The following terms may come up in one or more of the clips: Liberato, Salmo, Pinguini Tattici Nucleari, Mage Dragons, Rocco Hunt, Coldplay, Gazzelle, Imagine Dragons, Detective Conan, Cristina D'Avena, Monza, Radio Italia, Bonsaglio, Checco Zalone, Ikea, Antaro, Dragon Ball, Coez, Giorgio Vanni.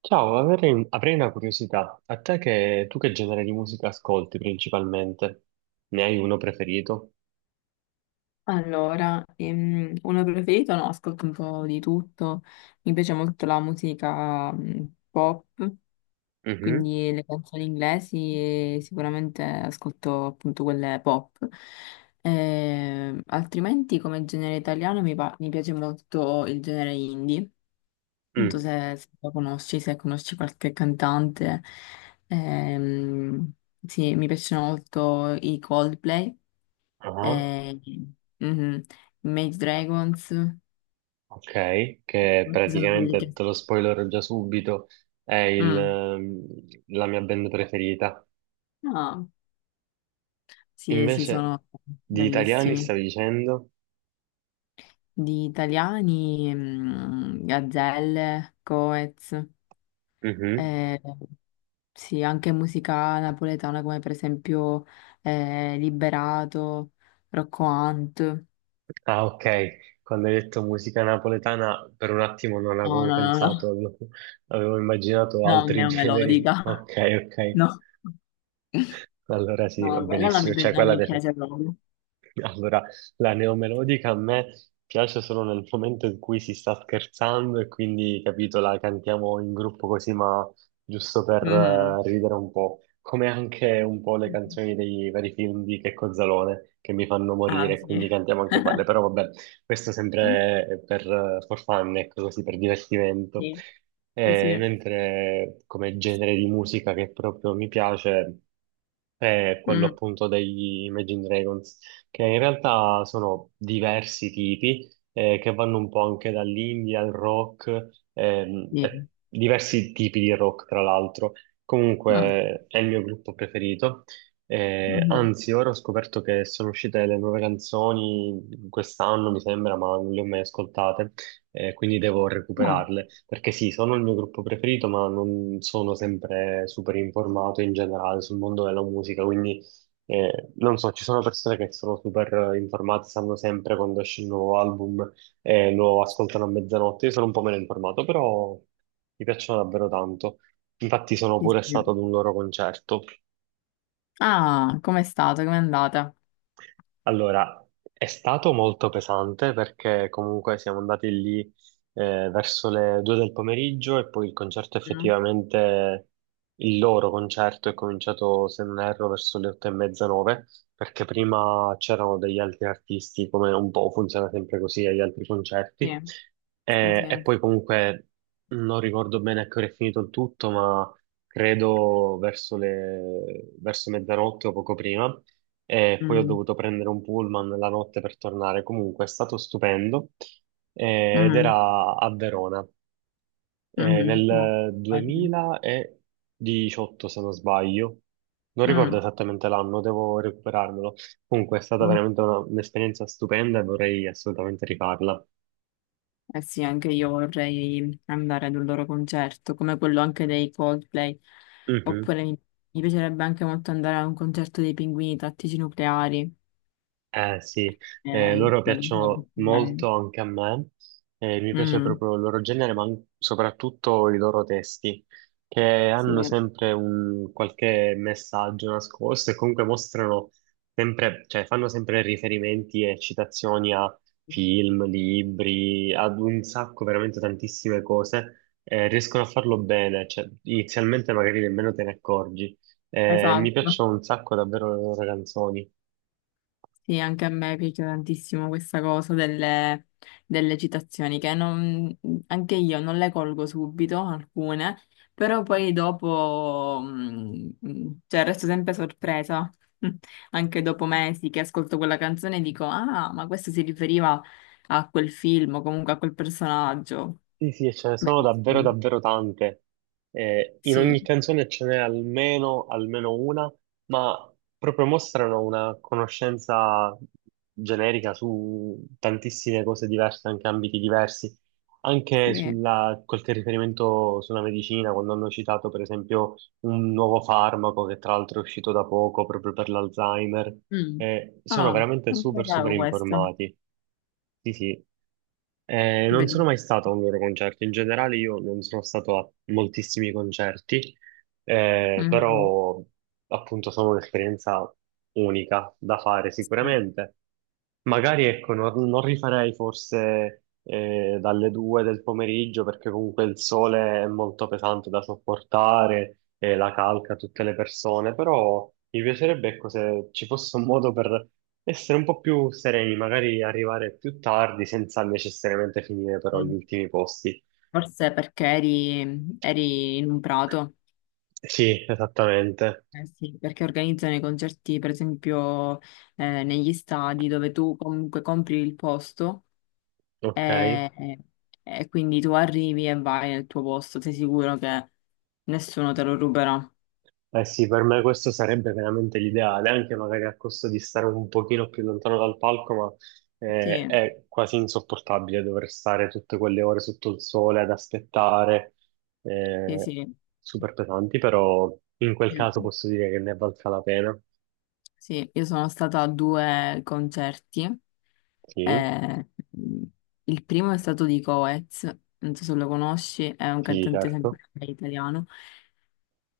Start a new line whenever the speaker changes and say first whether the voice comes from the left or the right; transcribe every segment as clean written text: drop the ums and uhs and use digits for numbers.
right: Ciao, avrei una curiosità. Tu che genere di musica ascolti principalmente? Ne hai uno preferito?
left: Allora, uno preferito? No, ascolto un po' di tutto. Mi piace molto la musica pop,
right: Mhm.
left: quindi le canzoni inglesi e sicuramente ascolto appunto quelle pop. Altrimenti come genere italiano mi piace molto il genere indie. Non so
right: Mm.
left: se lo conosci, se conosci qualche cantante. Ehm, sì, mi piacciono molto i Coldplay.
right: Ah,
left: Eh, mhm. Mage Dragons,
right: ok, che
left: ci sono quelli
right: praticamente
left: che...
right: te lo spoilerò già subito, è
left: Mm.
right: la mia band preferita.
left: No, sì,
right: Invece,
left: sono
right: di italiani
left: bravissimi.
right: stavi dicendo?
left: Di italiani, Gazzelle, Coez,
right: Mhm.
left: eh, sì, anche musica napoletana come per esempio Liberato, Rocco Hunt.
right: Ah, ok. Quando hai detto musica napoletana, per un attimo non
left: No,
right: avevo
left: no, no, no,
right: pensato, avevo immaginato
left: no,
right: altri generi.
left: neomelodica,
right: Ok, ok.
left: no,
right: Allora sì, va
left: no, quella
right: benissimo. Cioè,
left: non mi piace proprio.
right: allora, la neomelodica a me piace solo nel momento in cui si sta scherzando e quindi, capito, la cantiamo in gruppo così, ma giusto per
left: Mm.
right: ridere un po'. Come anche un po' le canzoni dei vari film di Checco Zalone, che mi fanno
left: Ah,
right: morire, quindi
left: sì.
right: cantiamo anche quelle. Però vabbè, questo sempre è per for fun, ecco, così per divertimento.
left: Sì, sì,
right: Eh,
left: sì.
right: mentre come genere di musica che proprio mi piace è quello
left: Mm,
right: appunto degli Imagine Dragons, che in realtà sono diversi tipi, che vanno un po' anche dall'indie al rock, e
left: sì.
right: diversi tipi di rock, tra l'altro.
left: Mm,
right: Comunque è il mio gruppo preferito. Eh,
left: mhm.
right: anzi, ora ho scoperto che sono uscite le nuove canzoni quest'anno, mi sembra, ma non le ho mai ascoltate, quindi devo
left: Ah,
right: recuperarle. Perché sì, sono il mio gruppo preferito, ma non sono sempre super informato in generale sul mondo della musica, quindi non so, ci sono persone che sono super informate, sanno sempre quando esce il nuovo album e lo ascoltano a mezzanotte. Io sono un po' meno informato, però mi piacciono davvero tanto. Infatti sono
left: sì,
right: pure stato
left: sì.
right: ad un loro concerto.
left: Ah, com'è stata? Com'è andata?
right: Allora, è stato molto pesante perché comunque siamo andati lì verso le 2 del pomeriggio, e poi
left: Mm,
right: il loro concerto è cominciato, se non erro, verso le 8:30, 9, perché prima c'erano degli altri artisti, come un po' funziona sempre così agli altri
left: sì,
right: concerti.
left: sì,
right: E
left: sì.
right: poi comunque non ricordo bene a che ora è finito il tutto, ma credo verso mezzanotte o poco prima, e poi ho
left: Mm,
right: dovuto prendere un pullman la notte per tornare. Comunque è stato stupendo, ed
left: mm,
right: era a Verona
left: molto
right: nel
left: bello.
right: 2018, se non sbaglio. Non ricordo
left: Mm,
right: esattamente l'anno, devo recuperarmelo. Comunque è stata
left: mm.
right: veramente un'esperienza stupenda e vorrei assolutamente rifarla.
left: Eh sì, anche io vorrei andare ad un loro concerto, come quello anche dei Coldplay.
right: Mhm.
left: Oppure mi piacerebbe anche molto andare a un concerto dei Pinguini Tattici Nucleari.
right: Eh sì, loro
left: Quello sarebbe
right: piacciono
left: bello.
right: molto anche a me, mi piace
left: Mm,
right: proprio il loro genere, ma soprattutto i loro testi, che
left: sì.
right: hanno sempre un qualche messaggio nascosto e comunque mostrano sempre, cioè fanno sempre riferimenti e citazioni a film, libri, ad un sacco, veramente tantissime cose, riescono a farlo bene, cioè inizialmente magari nemmeno te ne accorgi. Mi
left: Esatto.
right: piacciono un sacco davvero le loro canzoni.
left: Sì, anche a me piace tantissimo questa cosa delle citazioni, che non- anche io non le colgo subito, alcune, però poi dopo, cioè resto sempre sorpresa, anche dopo mesi che ascolto quella canzone e dico, ah, ma questo si riferiva a quel film o comunque a quel personaggio.
right: Sì, sì, e ce ne sono davvero,
left: Bellissimo.
right: davvero tante. In
left: Sì,
right: ogni canzone ce n'è almeno, almeno una, ma proprio mostrano una conoscenza generica su tantissime cose diverse, anche ambiti diversi. Anche
left: sì.
right: sulla, qualche riferimento sulla medicina, quando hanno citato, per esempio, un nuovo farmaco che tra l'altro è uscito da poco proprio per l'Alzheimer.
left: Mm.
right: Sono
left: Ah,
right: veramente
left: non
right: super, super
left: sapevo questo.
right: informati. Sì, sì. Non sono
left: Bellissimo.
right: mai stato a un loro concerto. In generale, io non sono stato a moltissimi concerti,
left: Mm.
right: però appunto sono un'esperienza unica da fare
left: Sì.
right: sicuramente. Magari ecco, non rifarei forse dalle 2 del pomeriggio, perché comunque il sole è molto pesante da sopportare e la calca tutte le persone, però mi piacerebbe ecco, se ci fosse un modo per essere un po' più sereni, magari arrivare più tardi senza necessariamente finire però gli
left: Mm.
right: ultimi posti.
left: Forse perché eri in un prato,
right: Sì, esattamente.
left: eh sì, perché organizzano i concerti, per esempio, negli stadi dove tu comunque compri il posto
right: Ok.
left: e, e quindi tu arrivi e vai nel tuo posto, sei sicuro che nessuno te lo ruberà.
right: Eh sì, per me questo sarebbe veramente l'ideale, anche magari a costo di stare un pochino più lontano dal palco, ma
left: Sì,
right: è quasi insopportabile dover stare tutte quelle ore sotto il sole ad aspettare,
left: sì,
right: eh,
left: sì.
right: super pesanti, però in quel
left: Sì,
right: caso posso dire che ne valga la pena.
left: sì, io sono stata a due concerti.
right: Sì,
left: eh, il primo è stato di Coez, non so se lo conosci, è un
right: sì,
left: cantante sempre
right: certo.
left: italiano.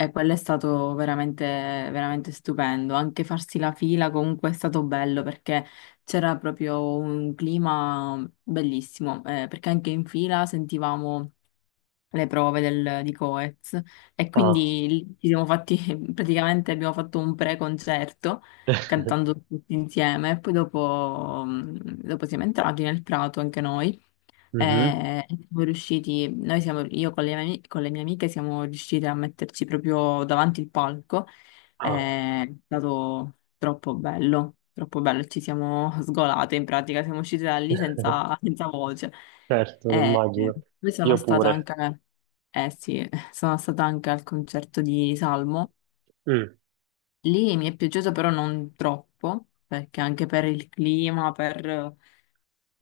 left: E quello è stato veramente, veramente stupendo. Anche farsi la fila comunque è stato bello perché c'era proprio un clima bellissimo. Perché anche in fila sentivamo di Coez e
right: Ah,
left: quindi lì ci siamo fatti, praticamente abbiamo fatto un pre-concerto cantando tutti insieme. E poi dopo, dopo siamo entrati nel prato anche noi.
right: mhm.
left: E siamo riusciti, io con con le mie amiche siamo riuscite a metterci proprio davanti il palco.
right: Ah.
left: Eh, È stato troppo bello, troppo bello. Ci siamo sgolate in pratica, siamo uscite da lì senza, senza voce.
right: Certo, lo
left: E, eh,
right: immagino.
left: Poi sono
right: Io
left: stata
right: pure.
left: anche, eh sì, sono stata anche al concerto di Salmo.
right: Mm.
left: Lì mi è piaciuto però non troppo, perché anche per il clima, per...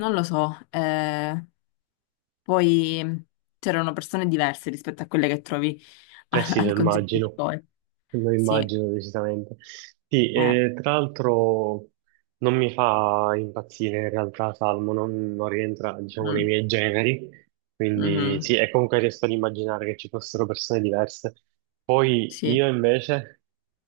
left: non lo so, poi c'erano persone diverse rispetto a quelle che trovi
right: Eh sì,
left: al concerto di poi.
right: lo
left: Sì,
right: immagino decisamente. Sì,
left: eh.
right: tra l'altro non mi fa impazzire in realtà Salmo, non rientra, diciamo, nei
left: Mm.
right: miei generi, quindi
left: Mhm.
right: sì, e comunque riesco ad immaginare che ci fossero persone diverse. Poi
left: Sì.
right: io invece,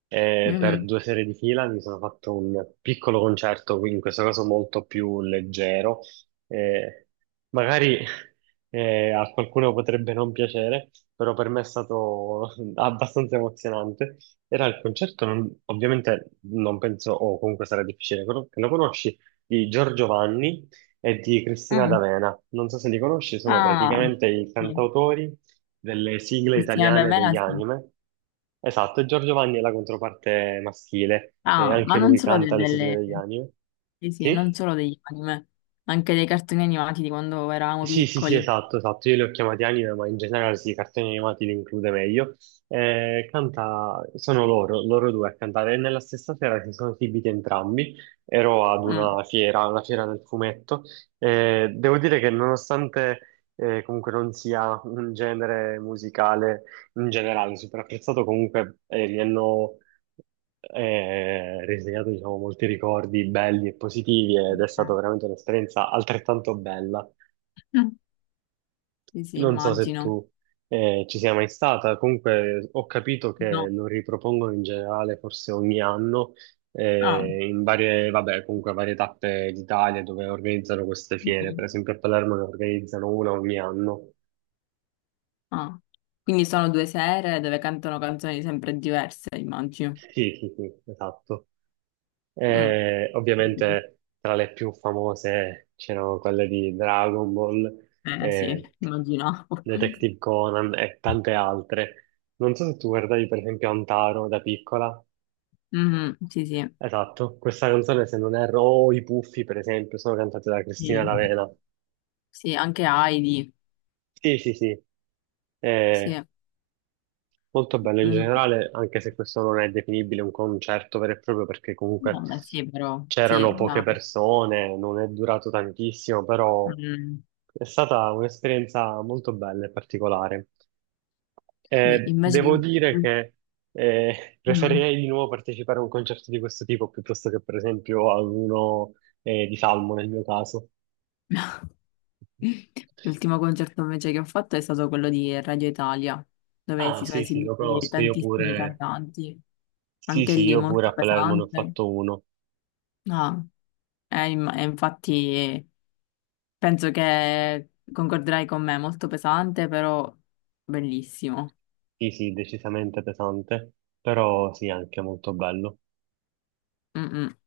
right: per
left: Mhm.
right: due serie di fila, mi sono fatto un piccolo concerto, quindi in questo caso molto più leggero, eh, magari a qualcuno potrebbe non piacere, però per me è stato abbastanza emozionante. Era il concerto, ovviamente non penso, o comunque sarà difficile che lo conosci, di Giorgio Vanni e di Cristina
left: Mm.
right: D'Avena. Non so se li conosci, sono
left: Ah,
right: praticamente i
left: sì.
right: cantautori delle sigle
left: Cristina
right: italiane degli
left: D'Avena, sì.
right: anime. Esatto, e Giorgio Vanni è la controparte maschile, e
left: Ah,
right: anche
left: ma non
right: lui
left: solo
right: canta le sigle
left: delle...
right: degli anime.
left: Sì, sì, non
right: Sì?
left: solo degli anime, anche dei cartoni animati di quando eravamo
right: Sì, sì, sì,
left: piccoli.
right: esatto, esatto. Io li ho chiamati anime, ma in generale sì, i cartoni animati li include meglio. Sono loro, due a cantare. E nella stessa sera si sono esibiti entrambi. Ero ad
left: Mm.
right: una fiera del fumetto. Devo dire che nonostante comunque non sia un genere musicale in generale super apprezzato, comunque mi hanno risegnato, diciamo, molti ricordi belli e positivi, ed è stata veramente un'esperienza altrettanto bella.
left: Mm. Sì, sì,
right: Non so se
left: immagino.
right: tu ci sia mai stata, comunque ho capito che
left: No.
right: lo ripropongono in generale forse ogni anno
left: Ah.
right: in vabbè, comunque varie tappe d'Italia dove organizzano queste fiere, per
left: Mhm.
right: esempio a Palermo ne organizzano una ogni anno.
left: Ah. Quindi sono due sere dove cantano canzoni sempre diverse, immagino.
right: Sì, sì, sì, esatto.
left: Mm.
right: Ovviamente tra le più famose c'erano quelle di Dragon Ball,
left: Eh sì,
right: eh,
left: immaginavo.
right: Detective Conan e tante altre. Non so se tu guardavi per esempio Antaro da piccola.
left: Mhm, sì, sì,
right: Esatto, questa canzone, se non erro, o i Puffi per esempio, sono cantate da
left: sì,
right: Cristina D'Avena.
left: sì, anche Heidi,
right: Sì, sì, sì,
left: sì.
right: è molto bello in
left: Mm,
right: generale, anche se questo non è definibile un concerto vero e proprio, perché comunque
left: no, beh, sì, però, sì,
right: c'erano poche
left: dai.
right: persone, non è durato tantissimo, però
left: Mm,
right: è stata un'esperienza molto bella e particolare.
left: sì,
right: Devo
left: invece,
right: dire che
left: mm,
right: preferirei di nuovo partecipare a un concerto di questo tipo piuttosto che, per esempio, a uno di Salmo nel mio caso.
left: l'ultimo concerto invece che ho fatto è stato quello di Radio Italia, dove
right: Ah,
left: si sono
right: sì, sì, lo
left: esibiti
right: conosco, io
left: tantissimi
right: pure,
left: cantanti,
right: sì,
left: anche
right: sì,
left: lì
right: io pure
left: molto
right: a Palermo ne ho
left: pesante.
right: fatto uno,
left: No, è infatti, penso che concorderai con me, molto pesante, però bellissimo.
right: sì, sì, decisamente pesante, però sì, anche molto bello.
left: Mm, mm.